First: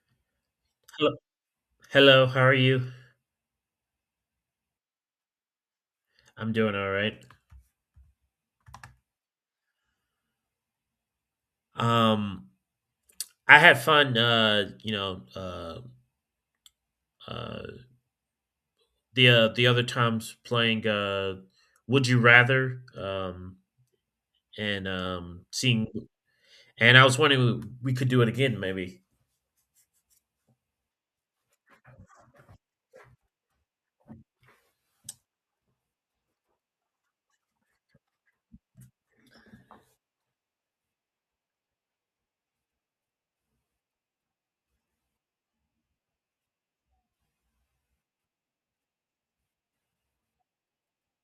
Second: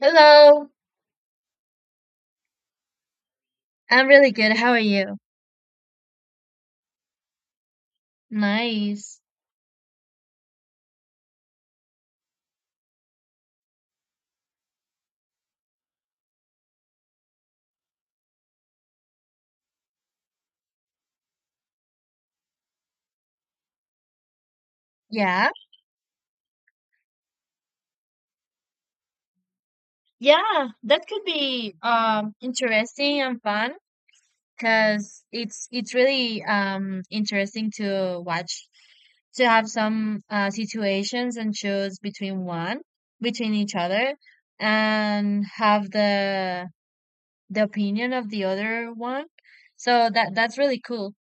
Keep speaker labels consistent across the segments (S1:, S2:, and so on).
S1: Hello,
S2: Hello, hello, how are you?
S1: I'm really good. How are you?
S2: I'm doing all right.
S1: Nice.
S2: Um, I had fun. Uh, the other times playing. Would you rather? And
S1: Yeah,
S2: seeing. And I was wondering we could do it again. Maybe
S1: yeah, that could be interesting and fun because it's really interesting to watch, to have some situations and choose between one, between each other, and have the opinion of the other one. So that's really cool.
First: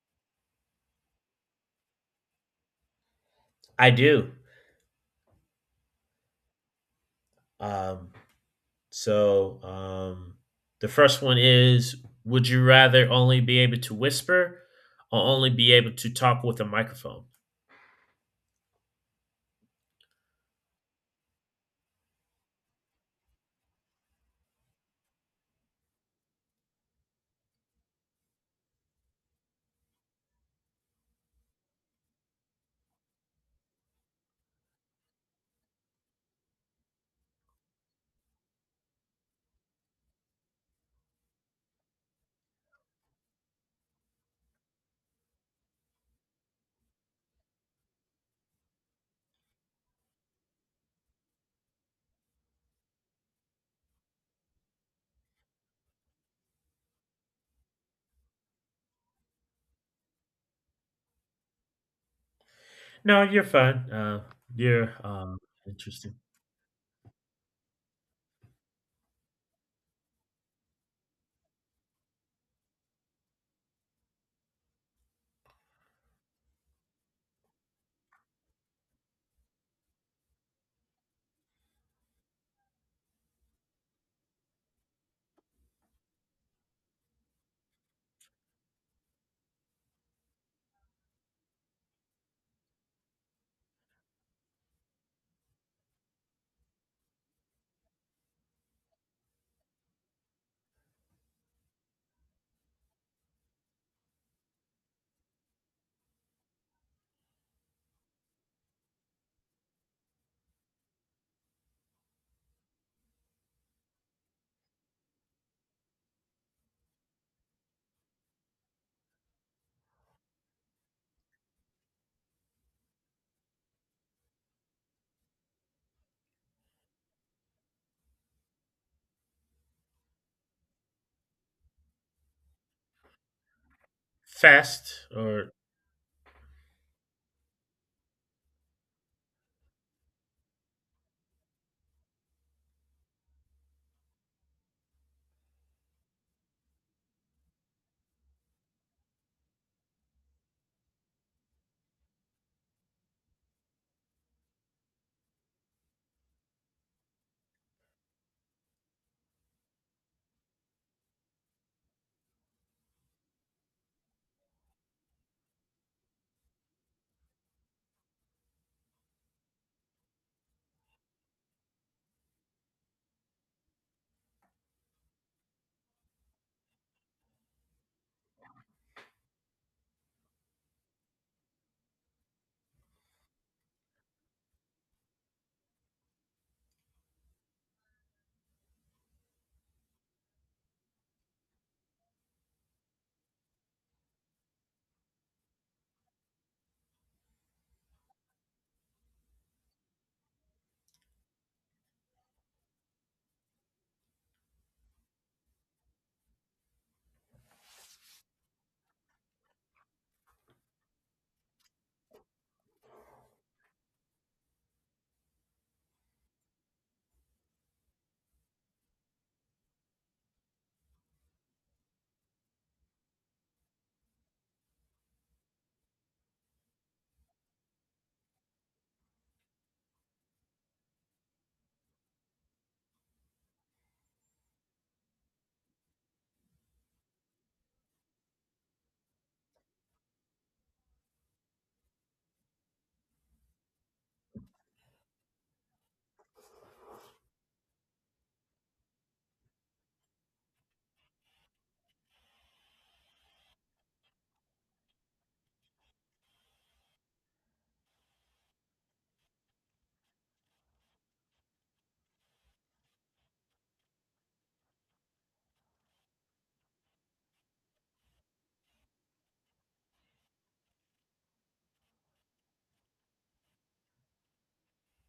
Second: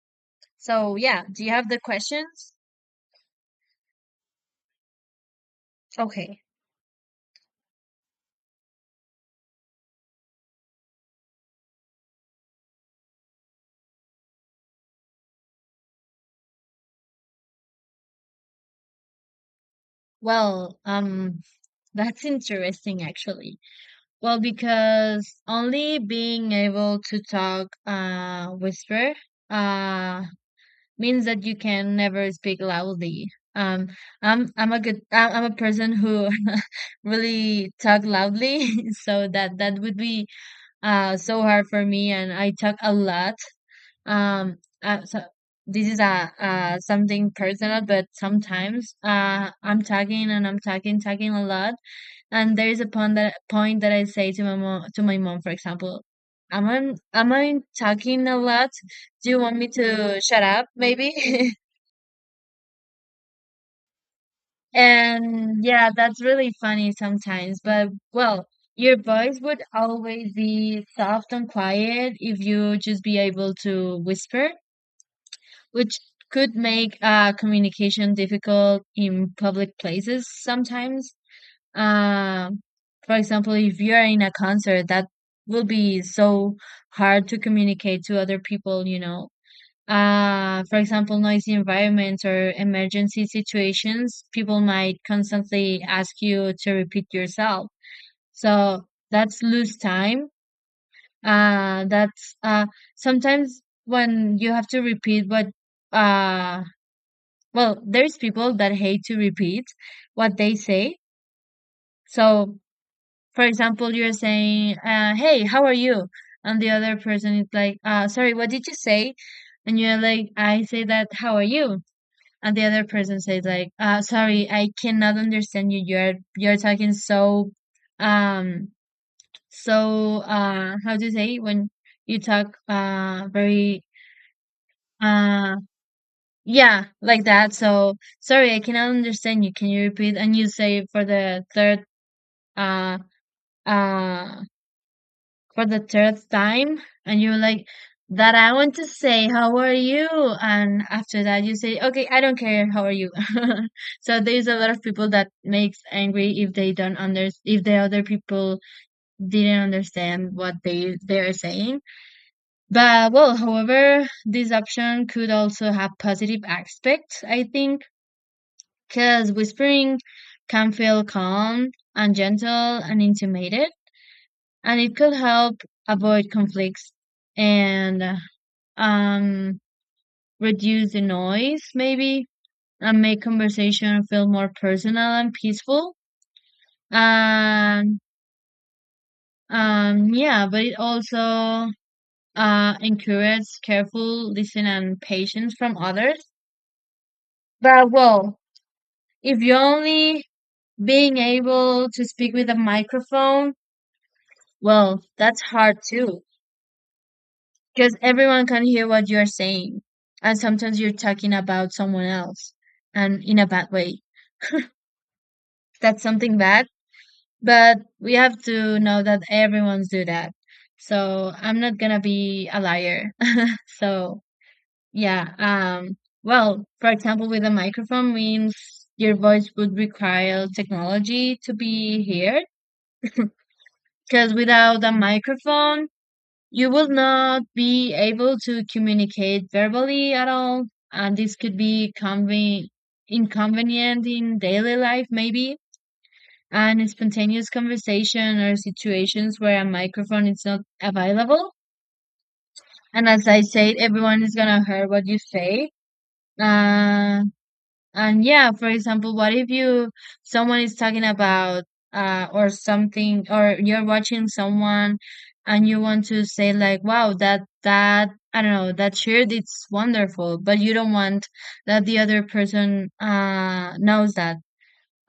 S1: So yeah, do you have the questions?
S2: I do.
S1: Okay.
S2: Um, So um, the first one is, would you rather only be able to whisper or only be able to talk with a microphone?
S1: Well, that's interesting, actually. Well, because only being able to talk whisper uh, means that you can never speak loudly. Um, I'm a person who really talk loudly, so that would be so hard for me, and I talk a lot. Um, so this is a something personal, but sometimes I'm talking and I'm talking a lot, and there is a point that I say to my mom, for example, am I talking a lot? Do you want me to shut up, maybe?
S2: No, you're fine. You're
S1: And yeah,
S2: interesting.
S1: that's really funny sometimes. But well, your voice would always be soft and quiet if you just be able to whisper, which could make communication difficult in public places sometimes. Um, for example, if you're in a concert, that will be so hard to communicate to other people, you know. For example, noisy environments or emergency situations, people might constantly ask you to repeat yourself. So that's lose time. That's sometimes when you have to repeat what, uh, well, there's people that hate to repeat what they say. So for example, you're saying, "Hey, how are you?" And the other person is like, "Sorry, what did you say?" And you're like, "I say that, how are you?" And the other person says like, "Sorry, I cannot understand you. You're talking so, um, so how do you say when you talk very
S2: Fast or
S1: uh yeah, like that? So sorry, I cannot understand you. Can you repeat?" And you say for the uh uh third time, and you're like that I want to say how are you, and after that you say okay, I don't care how are you. So there's a lot of people that makes angry if the other people didn't understand what they're saying. But well, however, this option could also have positive aspects, I think, because whispering can feel calm and gentle and intimated, and it could help avoid conflicts and um, reduce the noise, maybe, and make conversation feel more personal and peaceful. And yeah, but it also encourages careful listening and patience from others. But well, if you're only being able to speak with a microphone, well, that's hard too, because everyone can hear what you're saying. And sometimes you're talking about someone else, and in a bad way. That's something bad, but we have to know that everyone's do that. So I'm not gonna be a liar. So yeah, um well, for example, with a microphone means your voice would require technology to be heard, because without a microphone, you will not be able to communicate verbally at all, and this could be inconvenient in daily life, maybe. And spontaneous conversation or situations where a microphone is not available. And as I said, everyone is gonna hear what you say. Uh, and yeah, for example, what if you someone is talking about or something, or you're watching someone and you want to say like, wow, that I don't know, that shirt it's wonderful, but you don't want that the other person knows that.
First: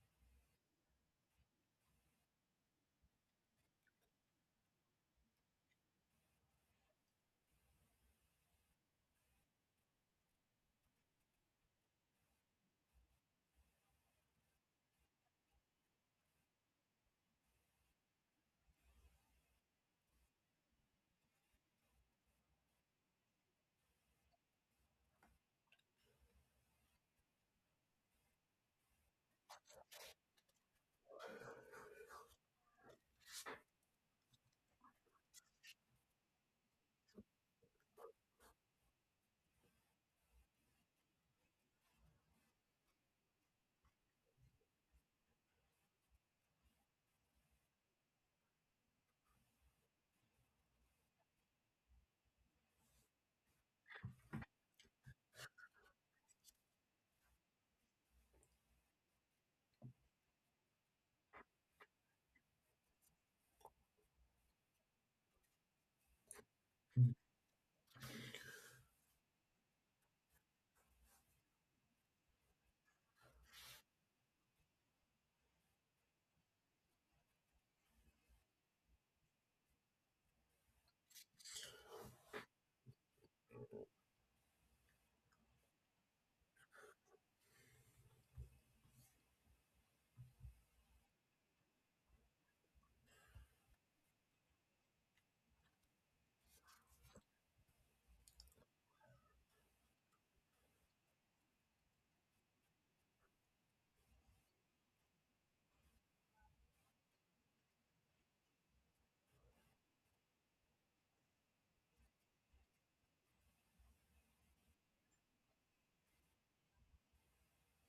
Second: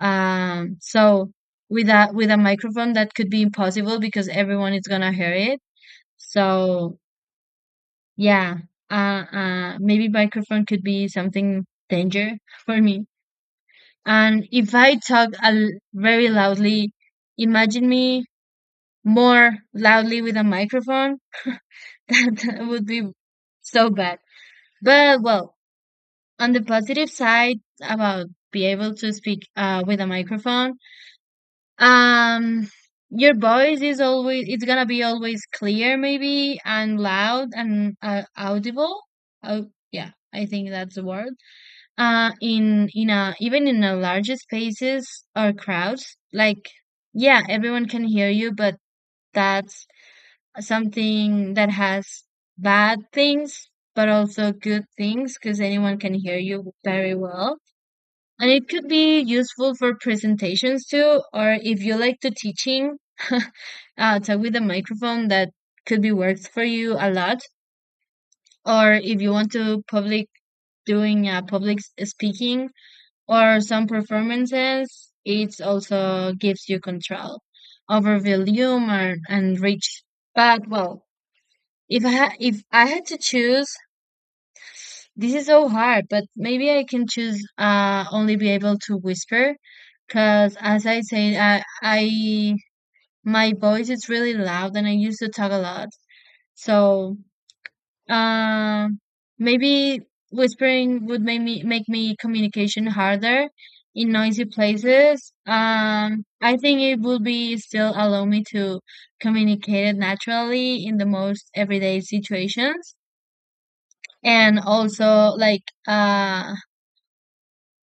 S1: So with a microphone that could be impossible because everyone is gonna hear it. So yeah, uh maybe microphone could be something danger for me. And if I talk a very loudly, imagine me more loudly with a microphone. That would be so bad. But well, on the positive side about be able to speak with a microphone, um, your voice is always it's gonna be always clear, maybe, and loud and audible. Oh, yeah, I think that's the word. In a even in a larger spaces or crowds, like yeah, everyone can hear you, but that's something that has bad things, but also good things, because anyone can hear you very well, and it could be useful for presentations too, or if you like to teaching, talk with a microphone that could be works for you a lot, or if you want to public doing public speaking or some performances, it also gives you control over volume and reach. But well, if I if I had to choose, this is so hard. But maybe I can choose only be able to whisper, because as I said, I my voice is really loud and I used to talk a lot. So Um, maybe whispering would make me communication harder in noisy places. I think it would be still allow me to communicate it naturally in the most everyday situations. And also like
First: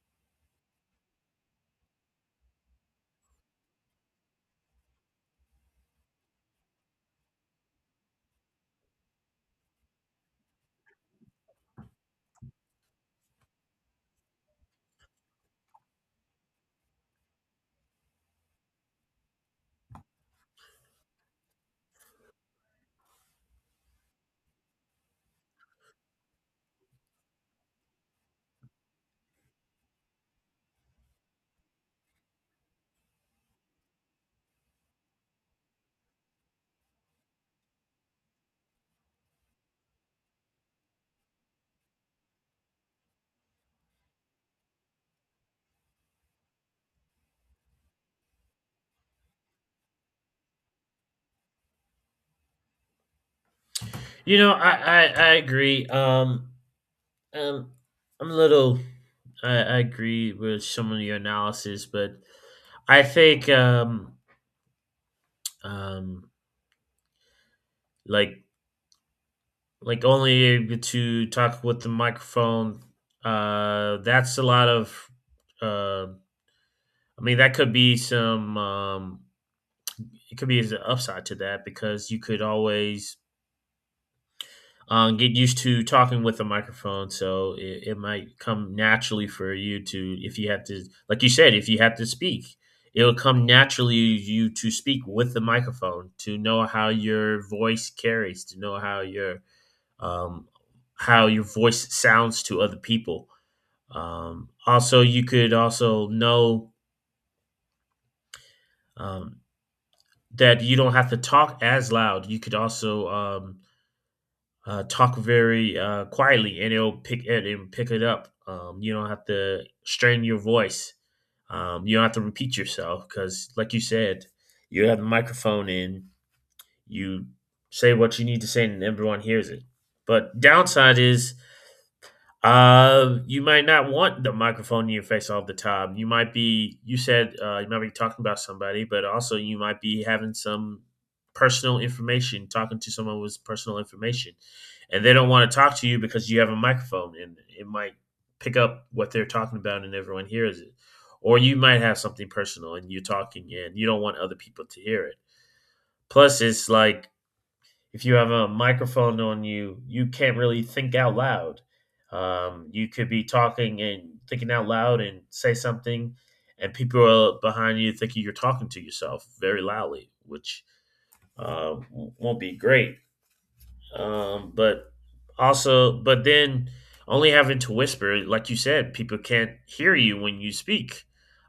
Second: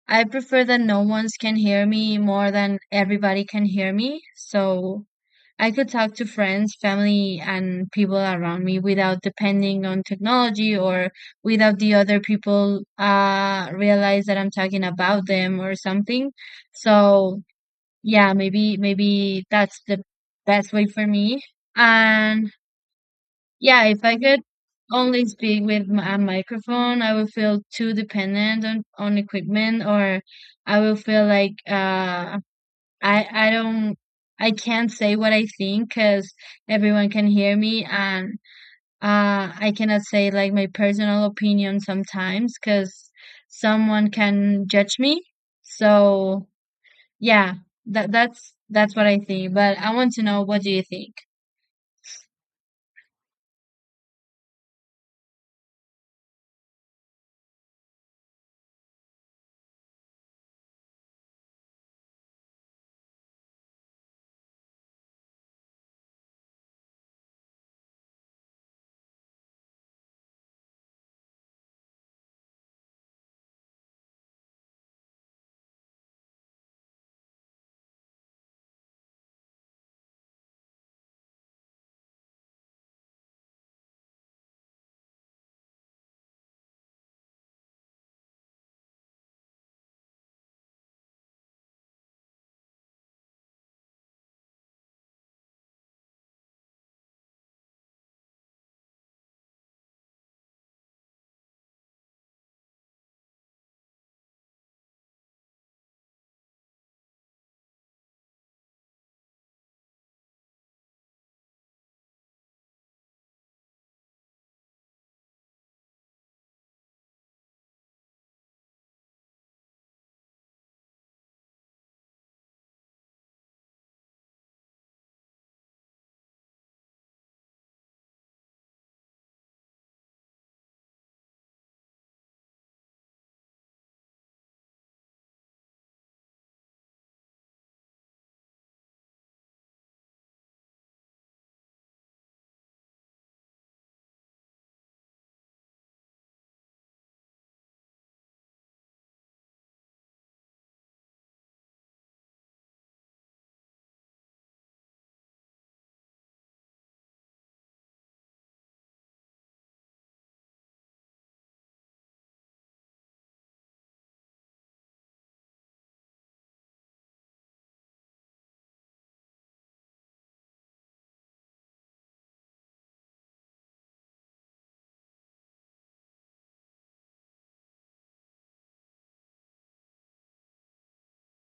S1: I prefer that no one's can hear me more than everybody can hear me. So I could talk to friends, family, and people around me without depending on technology, or without the other people realize that I'm talking about them or something. So yeah, maybe that's the best way for me. And yeah, if I could only speak with a microphone, I would feel too dependent on equipment, or I will feel like I don't, I can't say what I think because everyone can hear me, and I cannot say like my personal opinion sometimes because someone can judge me. So yeah, that's what I think. But I want to know, what do you think?
S2: I agree. Um, I'm a little. I agree with some of your analysis, but I think um, like like only able to talk with the microphone. That's a lot of. Uh, I mean, that could be some. It could be an upside to that because you could always get used to talking with a microphone. So it might come naturally for you to, if you have to, like you said, if you have to speak, it'll come naturally you to speak with the microphone, to know how your voice carries, to know um, how your voice sounds to other people. Also, you could also know um, that you don't have to talk as loud. You could also talk very quietly, and it'll pick it up. You don't have to strain your voice. You don't have to repeat yourself because, like you said, you have the microphone in. You say what you need to say, and everyone hears it. But downside is, you might not want the microphone in your face all the time. You might be, you said, you might be talking about somebody, but also you might be having some personal information, talking to someone with personal information, and they don't want to talk to you because you have a microphone, and it might pick up what they're talking about, and everyone hears it. Or you might have something personal, and you're talking, and you don't want other people to hear it. Plus, it's like if you have a microphone on you, you can't really think out loud. You could be talking and thinking out loud and say something, and people are behind you thinking you're talking to yourself very loudly, which uh, won't be great. But also, but then only having to whisper, like you said, people can't hear you when you speak.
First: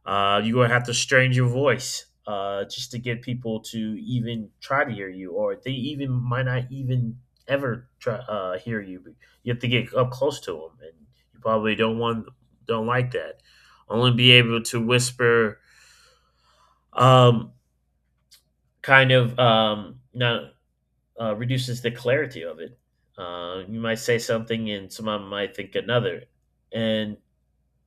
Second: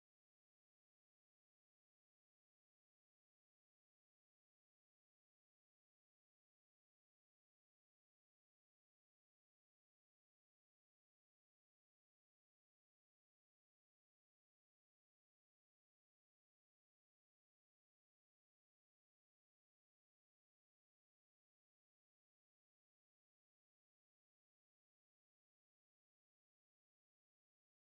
S2: You're gonna have to strain your voice just to get people to even try to hear you, or they even might not even ever try hear you. You have to get up close to them, and you probably don't want, don't like that. Only be able to whisper, um, kind of not reduces the clarity of it. You might say something, and someone might think another, and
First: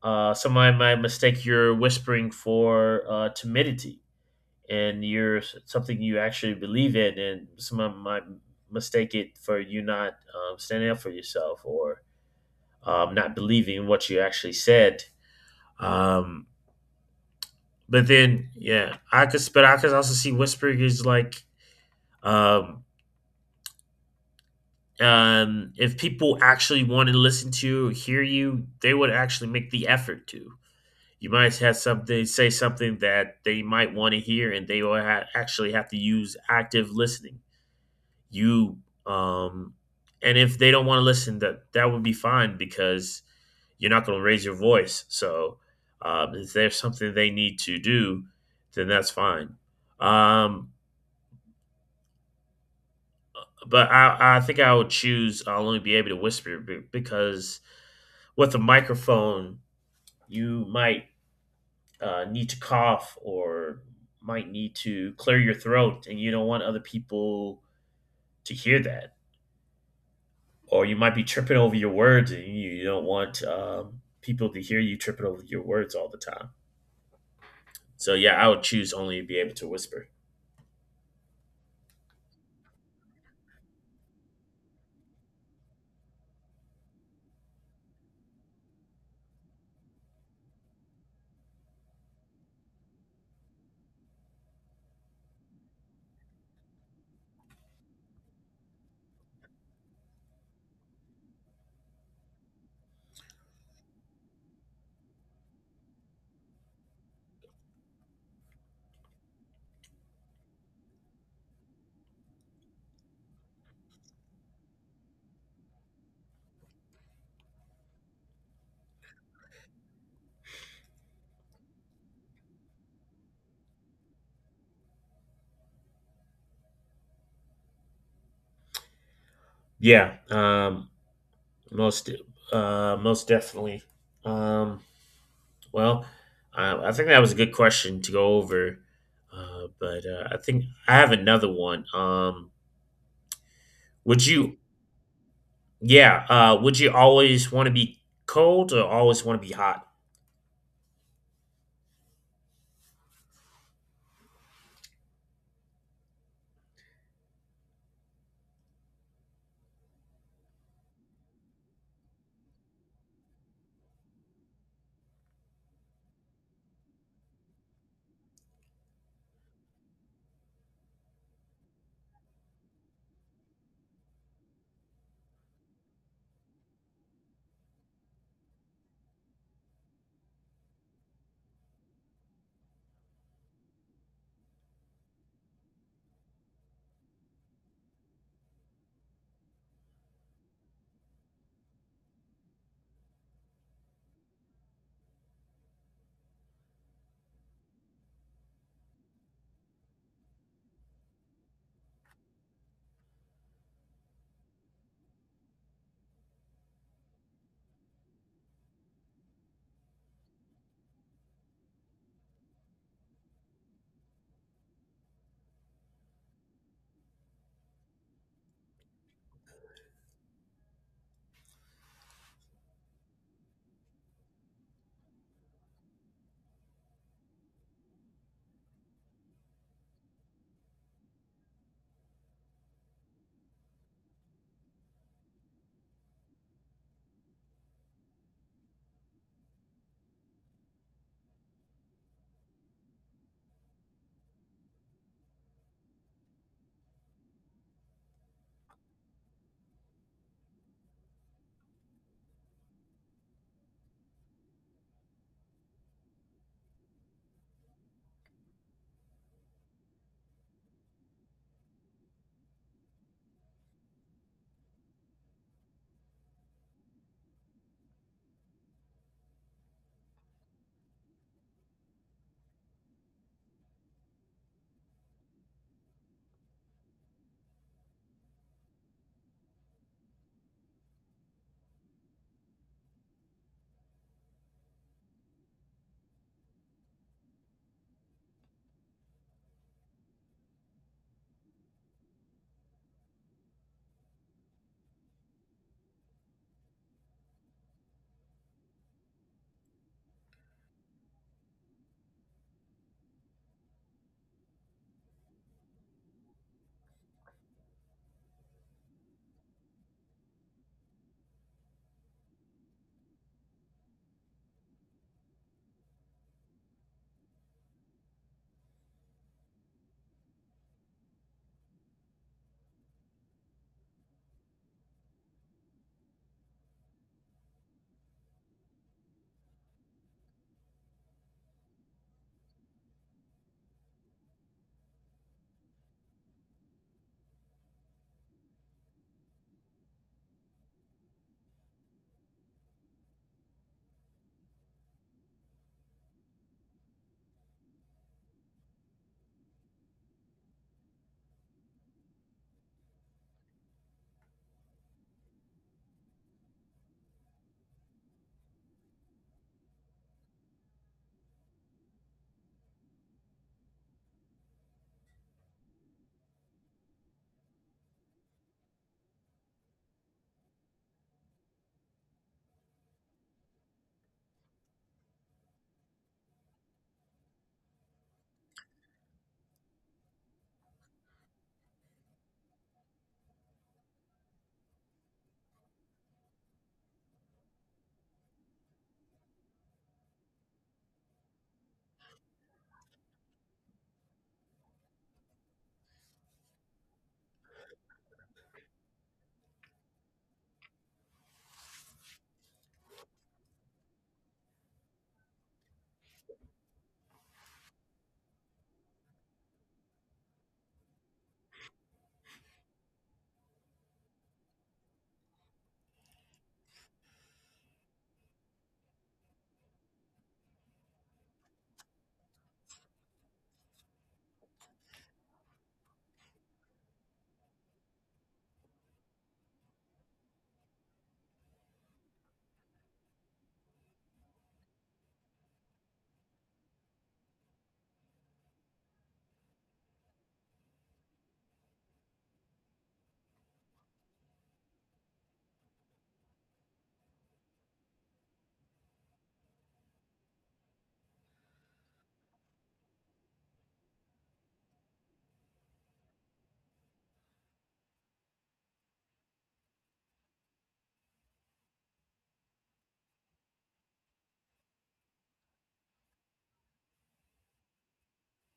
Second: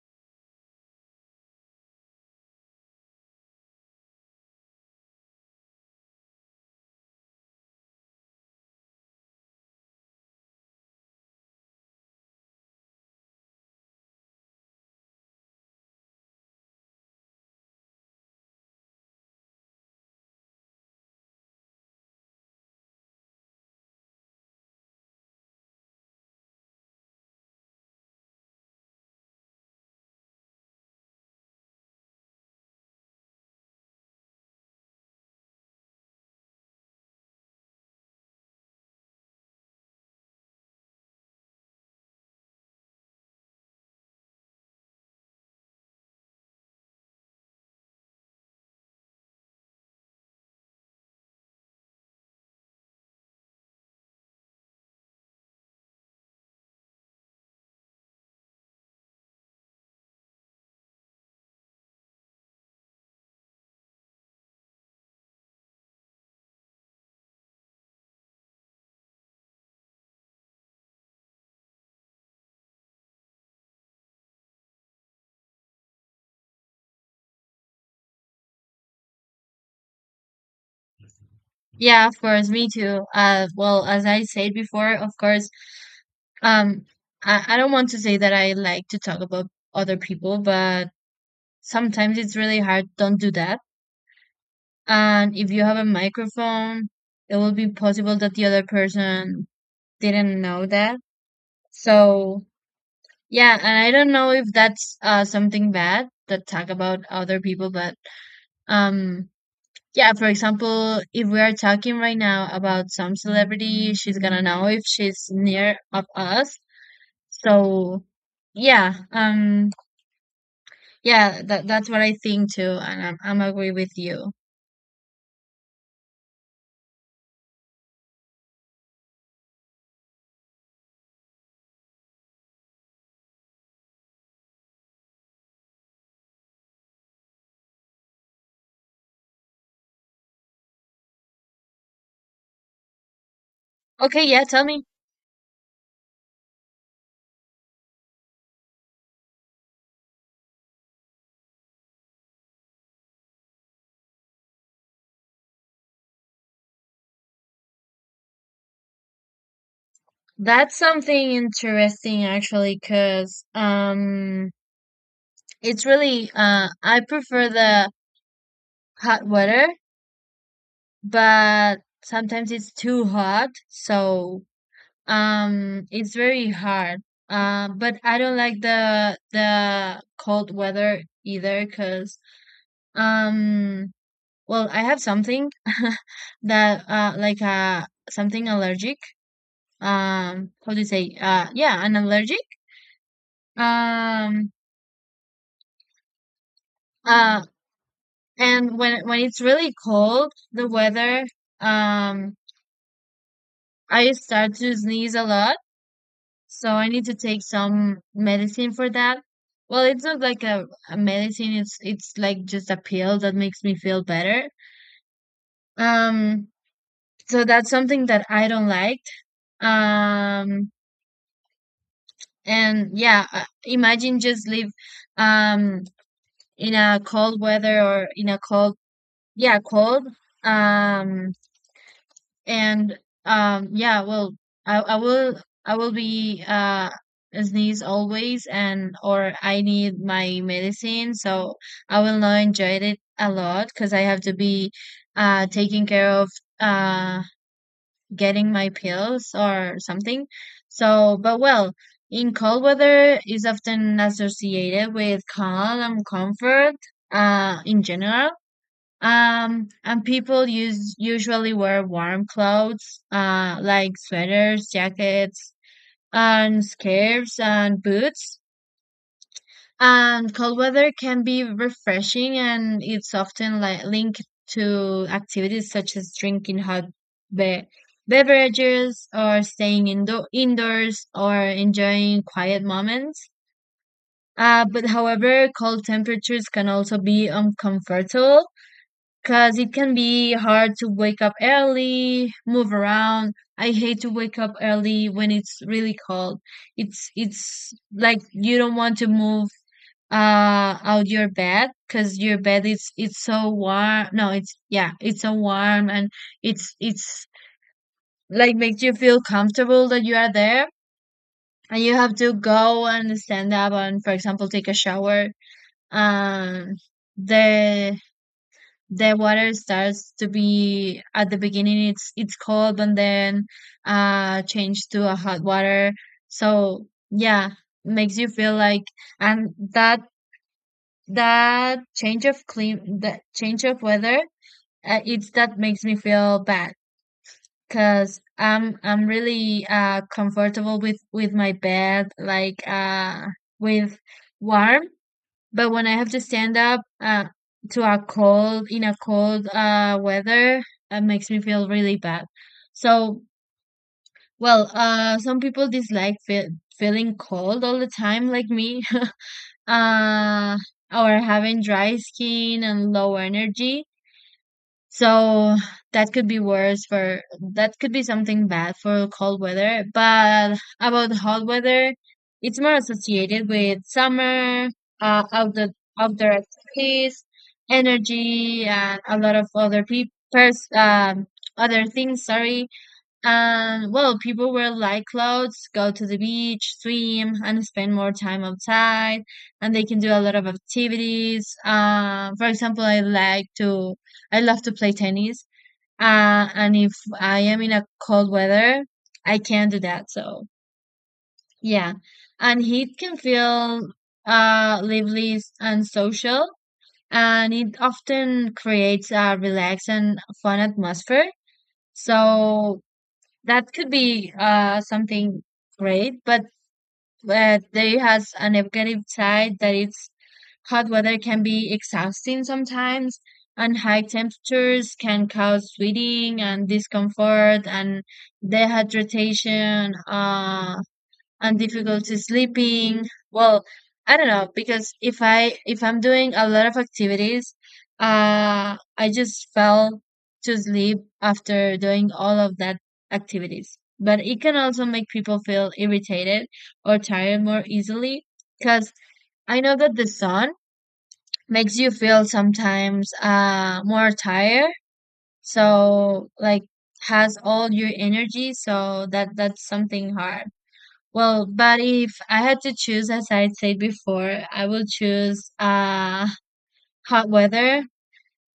S2: someone might mistake your whispering for timidity, and you're something you actually believe in, and someone might mistake it for you not standing up for yourself or not believing in what you actually said. Um, but then, yeah, I could, but I could also see whispering is like um, if people actually want to listen to you or hear you, they would actually make the effort to. You might have something, say something that they might want to hear, and they will actually have to use active listening. You um, and if they don't want to listen, that that would be fine because you're not going to raise your voice. So if there's something they need to do, then that's fine. Um, but I think I would choose. I'll only be able to whisper because with a microphone, you might need to cough or might need to clear your throat, and you don't want other people to hear that. Or you might be tripping over your words, and you don't want people to hear you tripping over your words all the time. So yeah, I would choose only to be able to whisper.
S1: Yeah, of course, me too. Well, as I said before, of course, um, I don't want to say that I like to talk about other people, but sometimes it's really hard. Don't do that. And if you have a microphone, it will be possible that the other person didn't know that. So, yeah, and I don't know if that's something bad that talk about other people, but um, yeah, for example, if we are talking right now about some celebrity, she's gonna know if she's near of us. So, yeah, um, yeah, that's what I think too, and I'm agree with you.
S2: Yeah, most most definitely. Um, well, I think that was a good question to go over. But I think I have another one.
S1: Okay,
S2: Would
S1: yeah,
S2: you,
S1: tell me.
S2: yeah, would you always want to be cold or always want to be hot?
S1: That's something interesting, actually, 'cause it's really I prefer the hot weather, but sometimes it's too hot, so it's very hard. But I don't like the cold weather either, 'cause um well, I have something that like something allergic. Um, how do you say? Yeah, an allergic. Um uh And when it's really cold, the weather, um, I start to sneeze a lot, so I need to take some medicine for that. Well, it's not like a medicine, it's like just a pill that makes me feel better. Um, so that's something that I don't like. Um, and yeah, imagine just live um in a cold weather or in a cold, yeah, cold. Um, And yeah, well, I will be sneeze always, and or I need my medicine, so I will not enjoy it a lot because I have to be taking care of uh getting my pills or something. So but well, in cold weather is often associated with calm and comfort in general. And people use usually wear warm clothes, like sweaters, jackets, and scarves and boots. And cold weather can be refreshing, and it's often like linked to activities such as drinking hot be- beverages, or staying indoors, or enjoying quiet moments. But however, cold temperatures can also be uncomfortable because it can be hard to wake up early, move around. I hate to wake up early when it's really cold. It's like you don't want to move out your bed because your bed is it's so warm. No, it's yeah, it's so warm, and it's like makes you feel comfortable that you are there. And you have to go and stand up and, for example, take a shower. Um, the the water starts to be, at the beginning it's cold, and then change to a hot water, so yeah, makes you feel like, and that change of weather, it's that makes me feel bad because I'm really comfortable with my bed, like with warm. But when I have to stand up to a cold weather, it makes me feel really bad. So, some people dislike feeling cold all the time, like me, uh, or having dry skin and low energy. So that could be worse for that could be something bad for cold weather. But about hot weather, it's more associated with summer, uh, outdoor outdoor activities, energy, and a lot of other people, um, other things. Sorry, and well, people wear light clothes, go to the beach, swim, and spend more time outside. And they can do a lot of activities. For example, I love to play tennis. And if I am in a cold weather, I can not do that. So yeah, and heat can feel lively and social, and it often creates a relaxed and fun atmosphere. So that could be something great, but there has a negative side that it's hot weather can be exhausting sometimes, and high temperatures can cause sweating and discomfort and dehydration. And difficulty sleeping. Well, I don't know because if I'm doing a lot of activities, I just fell to sleep after doing all of that activities. But it can also make people feel irritated or tired more easily because I know that the sun makes you feel sometimes more tired. So like has all your energy so that's something hard well, but if I had to choose, as I said before, I will choose hot weather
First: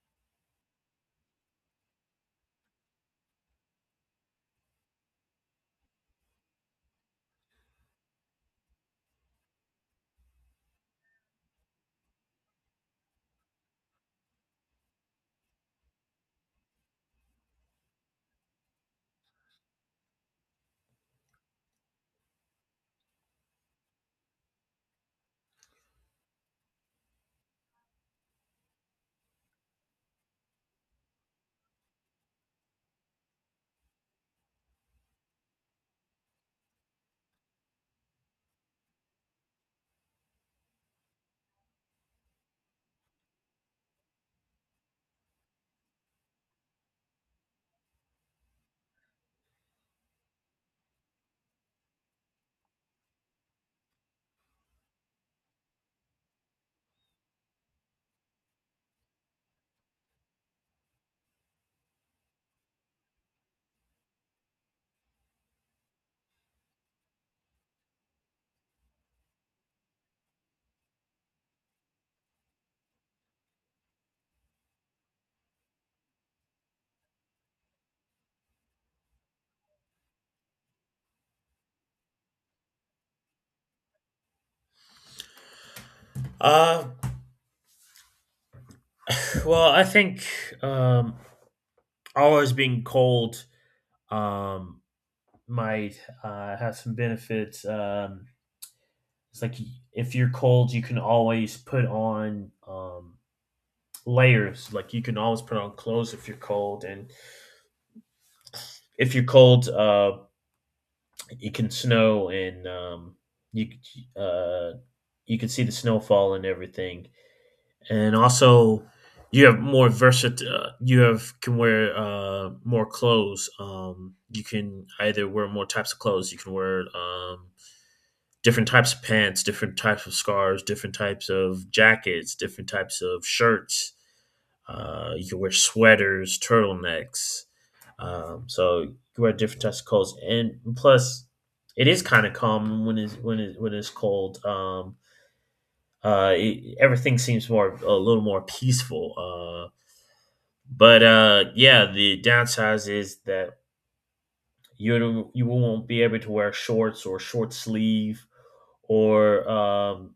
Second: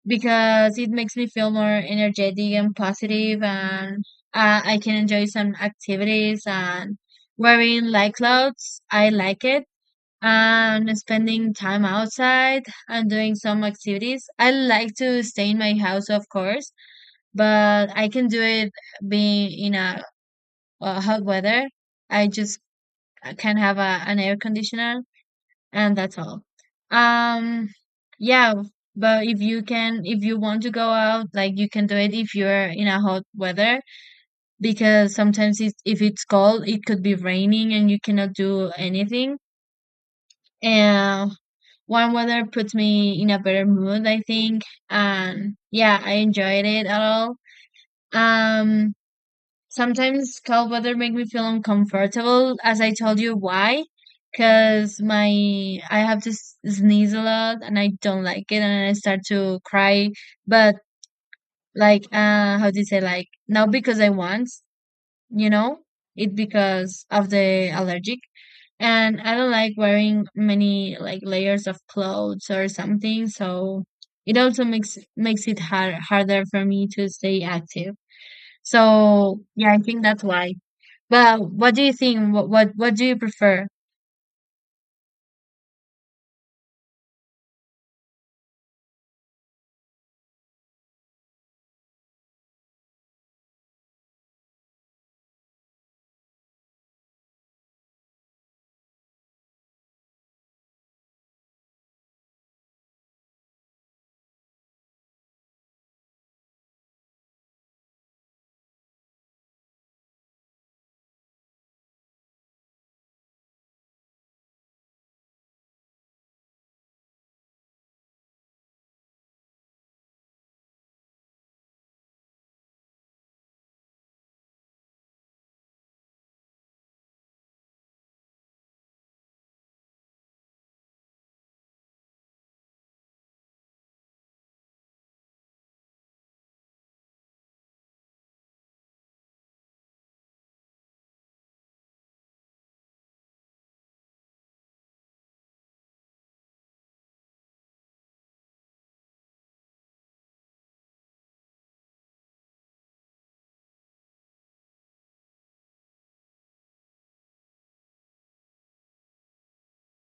S1: because it makes me feel more energetic and positive, and I can enjoy some activities. And wearing light clothes, I like it. And spending time outside and doing some activities. I like to stay in my house, of course, but I can do it being in a hot weather. I just can have an air conditioner and that's all. um yeah, but if you want to go out like you can do it if you're in a hot weather because sometimes it's, if it's cold it could be raining and you cannot do anything. And warm weather puts me in a better mood, I think. And yeah, I enjoyed it at all. um Sometimes cold weather make me feel uncomfortable, as I told you why, because my I have to sneeze a lot and I don't like it and I start to cry. But like, how do you say, like, not because I want, you know, it because of the allergic. And I don't like wearing many like layers of clothes or something, so it also makes it harder for me to stay active. So yeah, I think that's why. Well, what do you think? What do you prefer?
S2: Uh well, I think um always being cold um might have some benefits. Um, it's like if you're cold, you can always put on layers. Like you can always put on clothes if you're cold. And if you're cold, it can snow and you c- uh you can see the snowfall and everything. And also you have more versatile. You have can wear more clothes. You can either wear more types of clothes. You can wear different types of pants, different types of scarves, different types of jackets, different types of shirts. You can wear sweaters, turtlenecks. So you can wear different types of clothes, and plus, it is kind of calm when it's when it when it's cold. It, everything seems more, a little more peaceful. But yeah, the downsides is that you won't be able to wear shorts or short sleeve, or um,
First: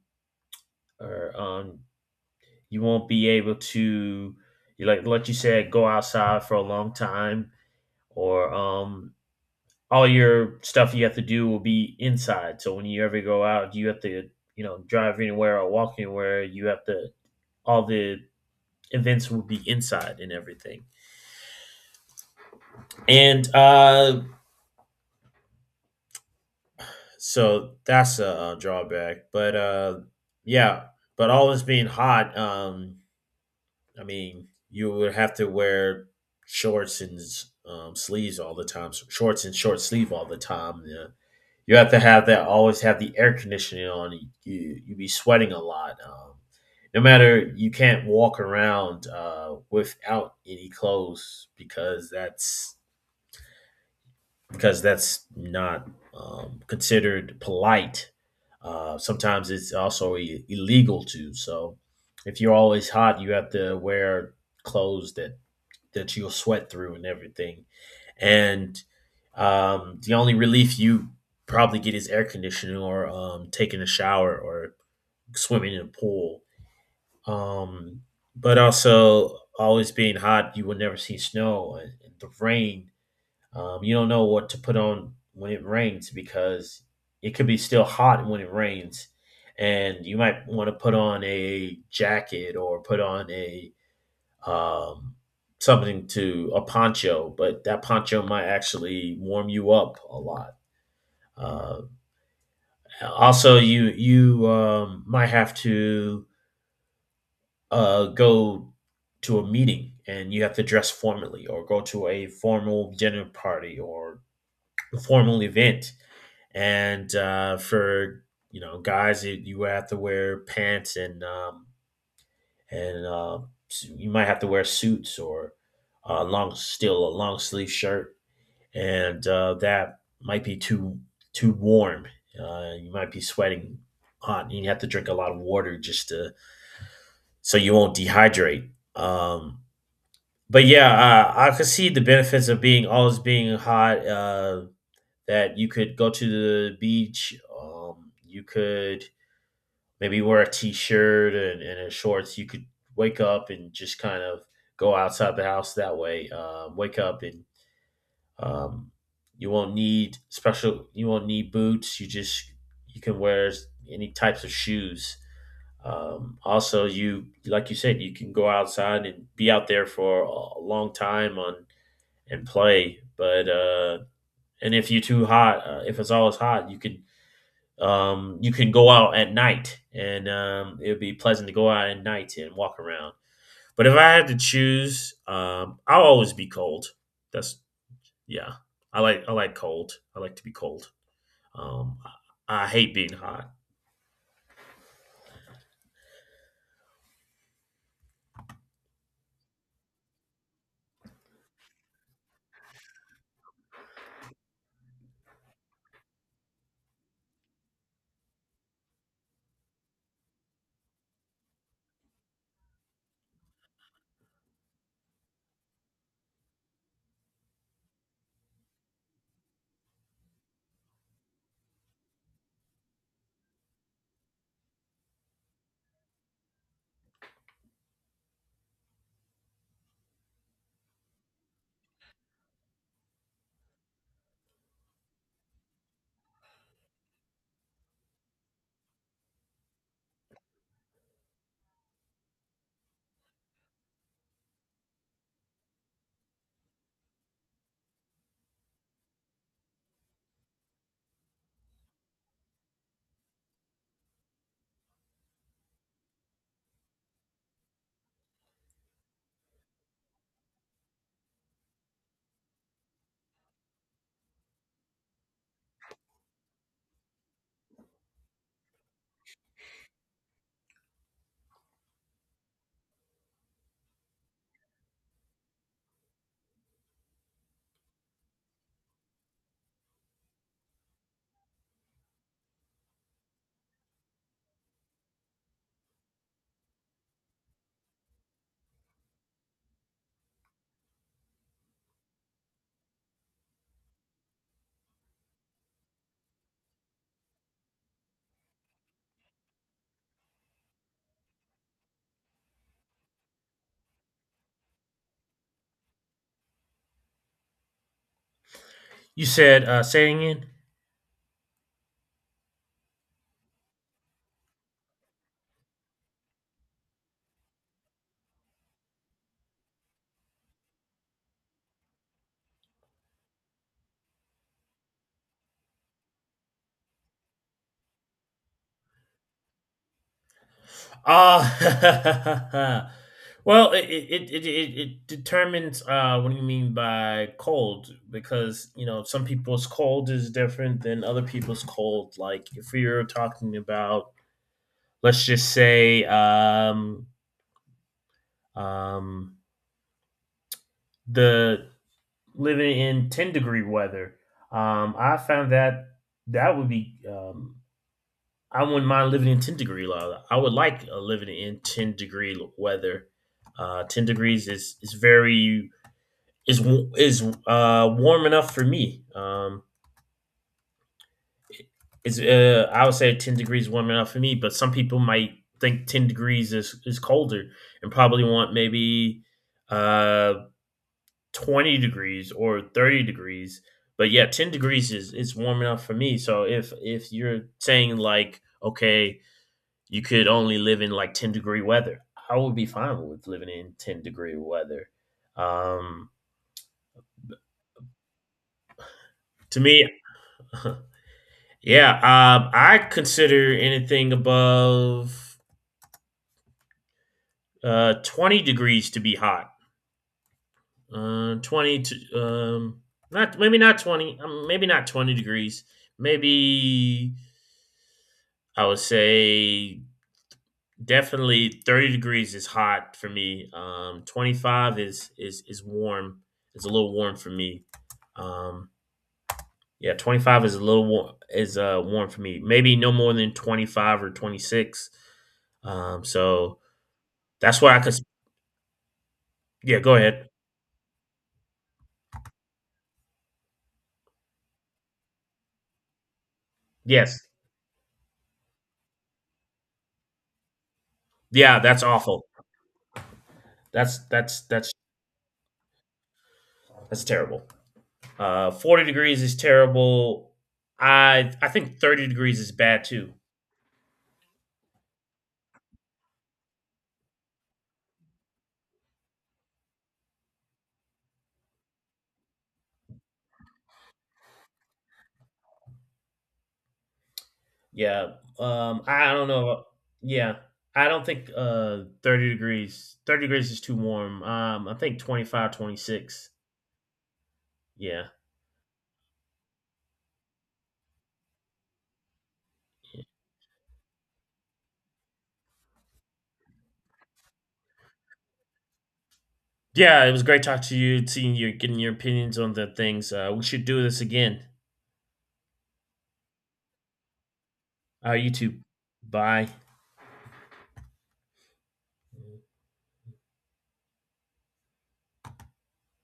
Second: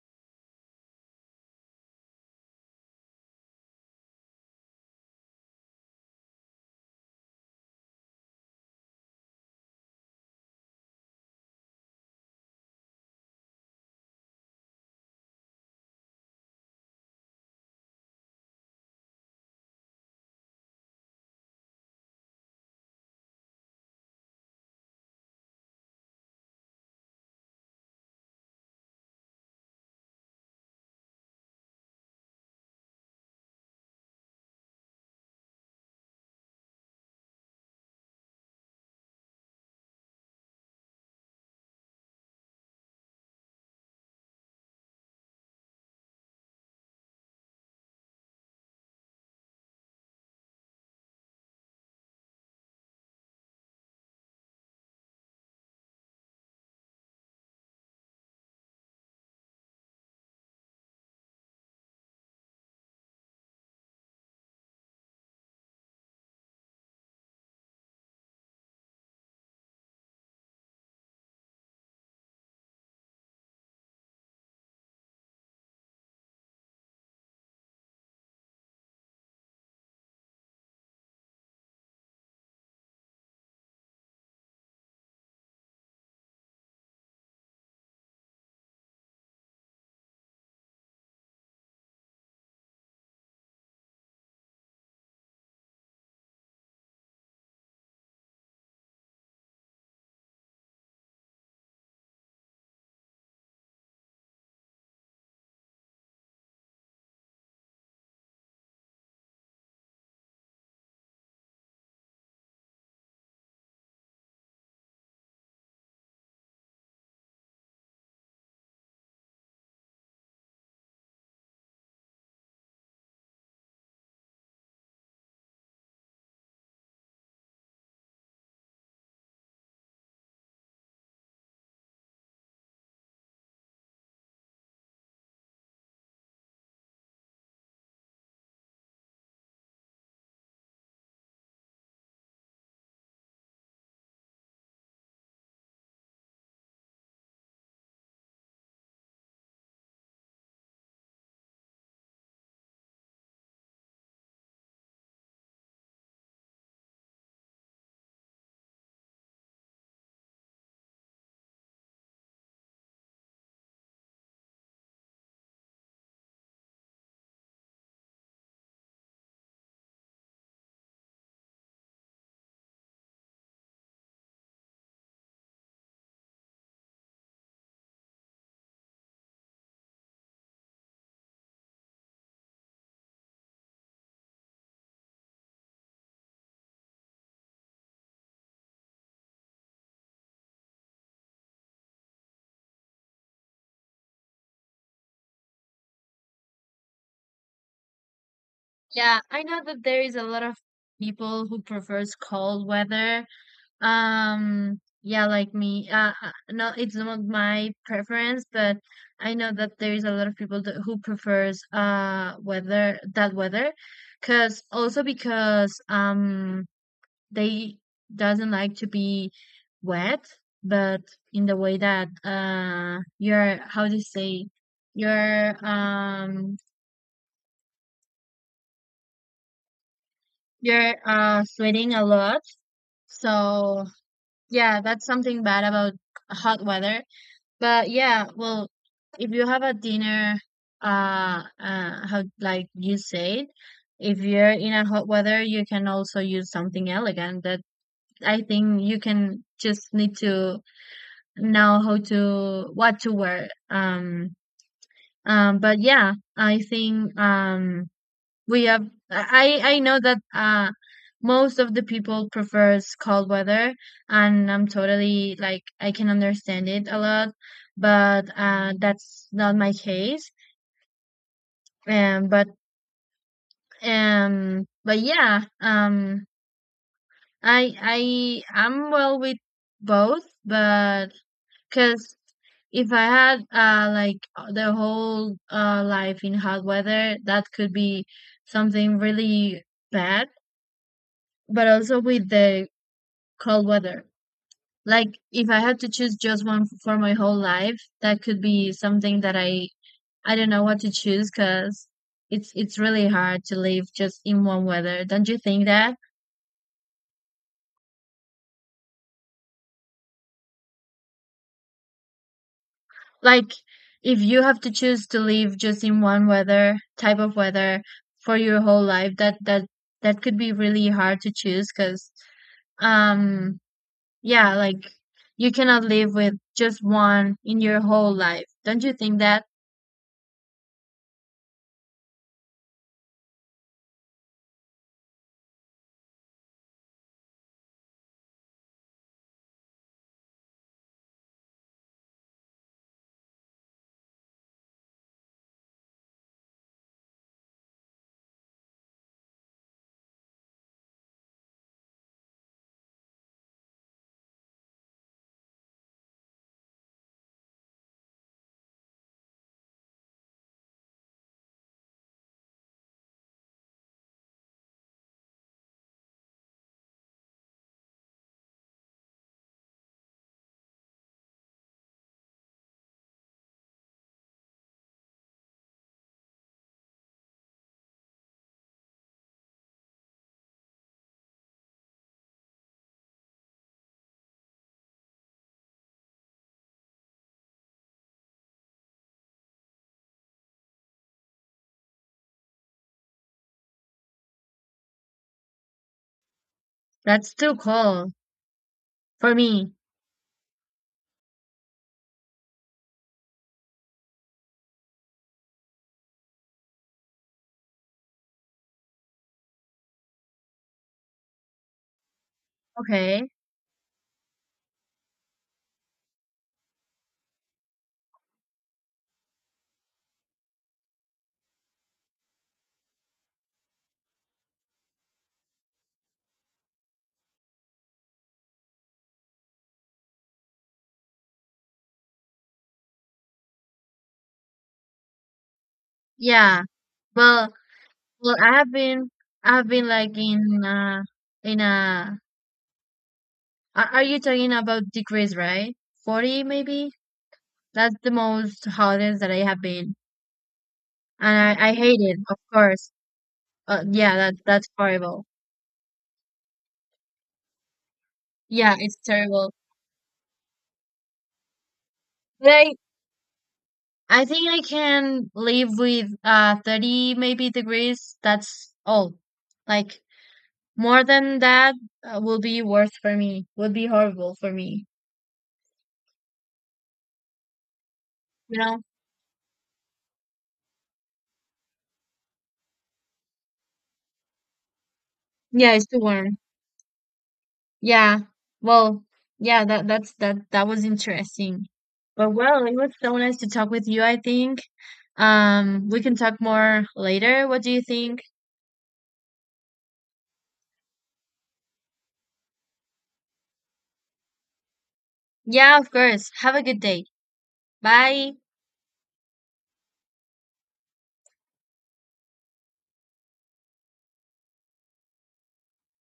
S2: or you won't be able to, you like you said, go outside for a long time, or all your stuff you have to do will be inside. So when you ever go out, you have to, you know, drive anywhere or walk anywhere. You have to, all the events will be inside and everything. And so that's a drawback, but yeah. But always being hot, I mean you would have to wear shorts and sleeves all the time, so shorts and short sleeve all the time, yeah. You have to have that, always have the air conditioning on you. You you be sweating a lot. No matter, you can't walk around without any clothes because that's not considered polite. Sometimes it's also illegal too. So if you're always hot, you have to wear clothes that that you'll sweat through and everything. And the only relief you probably get is air conditioning, or taking a shower, or swimming in a pool. Um, but also always being hot, you will never see snow and the rain. You don't know what to put on when it rains because it could be still hot when it rains, and you might want to put on a jacket or put on a, um, something to, a poncho, but that poncho might actually warm you up a lot. Uh, also, you might have to go to a meeting and you have to dress formally, or go to a formal dinner party or a formal event. And For you know, guys, you have to wear pants and and uh, you might have to wear suits or long still a long sleeve shirt, and that might be too warm. You might be sweating hot, and you have to drink a lot of water just to, so you won't dehydrate. Um, but yeah, I could see the benefits of being always being hot. That you could go to the beach. You could maybe wear a t-shirt and a shorts. You could wake up and just kind of go outside the house that way, wake up and um, you won't need special, you won't need boots, you just, you can wear any types of shoes. Also, you, like you said, you can go outside and be out there for a long time on and play, but and if you're too hot, if it's always hot, you can, you can go out at night and it would be pleasant to go out at night and walk around. But if I had to choose, I'll always be cold. That's, yeah. I like, I like cold. I like to be cold. Um, I hate being hot.
S1: Yeah, I know that there is a lot of people who prefers cold weather. Yeah, like me. No, it's not my preference, but I know that there is a lot of people that, who prefers weather that weather, cause also because they doesn't like to be wet, but in the way that your, how do you say, your you're sweating a lot. So yeah, that's something bad about hot weather. But yeah, well, if you have a dinner, how like you said, if you're in a hot weather, you can also use something elegant. That I think you can just need to know how to what to wear. But yeah, I think we have, I know that most of the people prefers cold weather and I'm totally like I can understand it a lot, but that's not my case. um but but yeah, I'm well with both, but because if I had like the whole life in hot weather that could be something really bad, but also with the cold weather. Like if I had to choose just one for my whole life, that could be something that I don't know what to choose because it's really hard to live just in one weather. Don't you think that?
S2: You said saying in.
S1: Like if you have to choose to live just in one weather, type of weather for your whole life, that could be really hard to choose because um yeah, like you cannot live with just one in your whole life. Don't you think that?
S2: Uh, well, it determines what do you mean by cold, because you know some people's cold is different than other people's cold. Like if you're talking about, let's just say, um, the living in 10-degree weather. I found that that would be, I wouldn't mind living in 10-degree weather. I would like living in 10-degree weather. Uh, 10 degrees is very is is warm enough for me. Is I would say 10 degrees is warm enough for me, but some people might think 10 degrees is colder and probably want maybe uh, 20 degrees or 30 degrees. But yeah, 10 degrees is warm enough for me. So if you're saying like, okay, you could only live in like 10-degree weather, I would be fine with living in 10-degree weather. um
S1: That's too cold for
S2: to
S1: me.
S2: me. Yeah. I consider anything above 20 degrees to be hot. uh 20 to um
S1: Okay.
S2: Not, maybe not 20, maybe not 20 degrees. Maybe I would say, definitely 30 degrees is hot for me. 25 is is warm. It's a little warm for me. Um, yeah, 25 is a little warm, is warm for me. Maybe no more than 25 or 26. So
S1: Yeah. Well,
S2: that's where I could,
S1: well, I have
S2: yeah,
S1: been
S2: go
S1: like
S2: ahead.
S1: in a. Are you talking about degrees, right? 40 maybe?
S2: Yes.
S1: That's the most hottest that I have been, and
S2: Yeah,
S1: I
S2: that's
S1: hate it,
S2: awful.
S1: of course.
S2: That's
S1: Yeah, that
S2: that's
S1: that's
S2: that's
S1: horrible.
S2: that's terrible. Uh,
S1: Yeah,
S2: 40
S1: it's
S2: degrees is
S1: terrible.
S2: terrible. I think 30 degrees
S1: But
S2: is bad too.
S1: I think I can live with 30 maybe degrees. That's all. Like more than that will be worse for me. Would be horrible for me.
S2: Yeah,
S1: You know.
S2: I don't know. Yeah, I don't think, 30 degrees is too warm. I think 25,
S1: Yeah,
S2: twenty
S1: it's too
S2: six.
S1: warm.
S2: Yeah.
S1: Yeah. Well, yeah, that that's that that was interesting. But well, it was so nice to talk with you, I think. We can talk more later. What do you think?
S2: Yeah, it was great talking to you, seeing you, getting your opinions on the things. We should do this again.
S1: Yeah, of course. Have a good day. Bye.
S2: You too. Bye.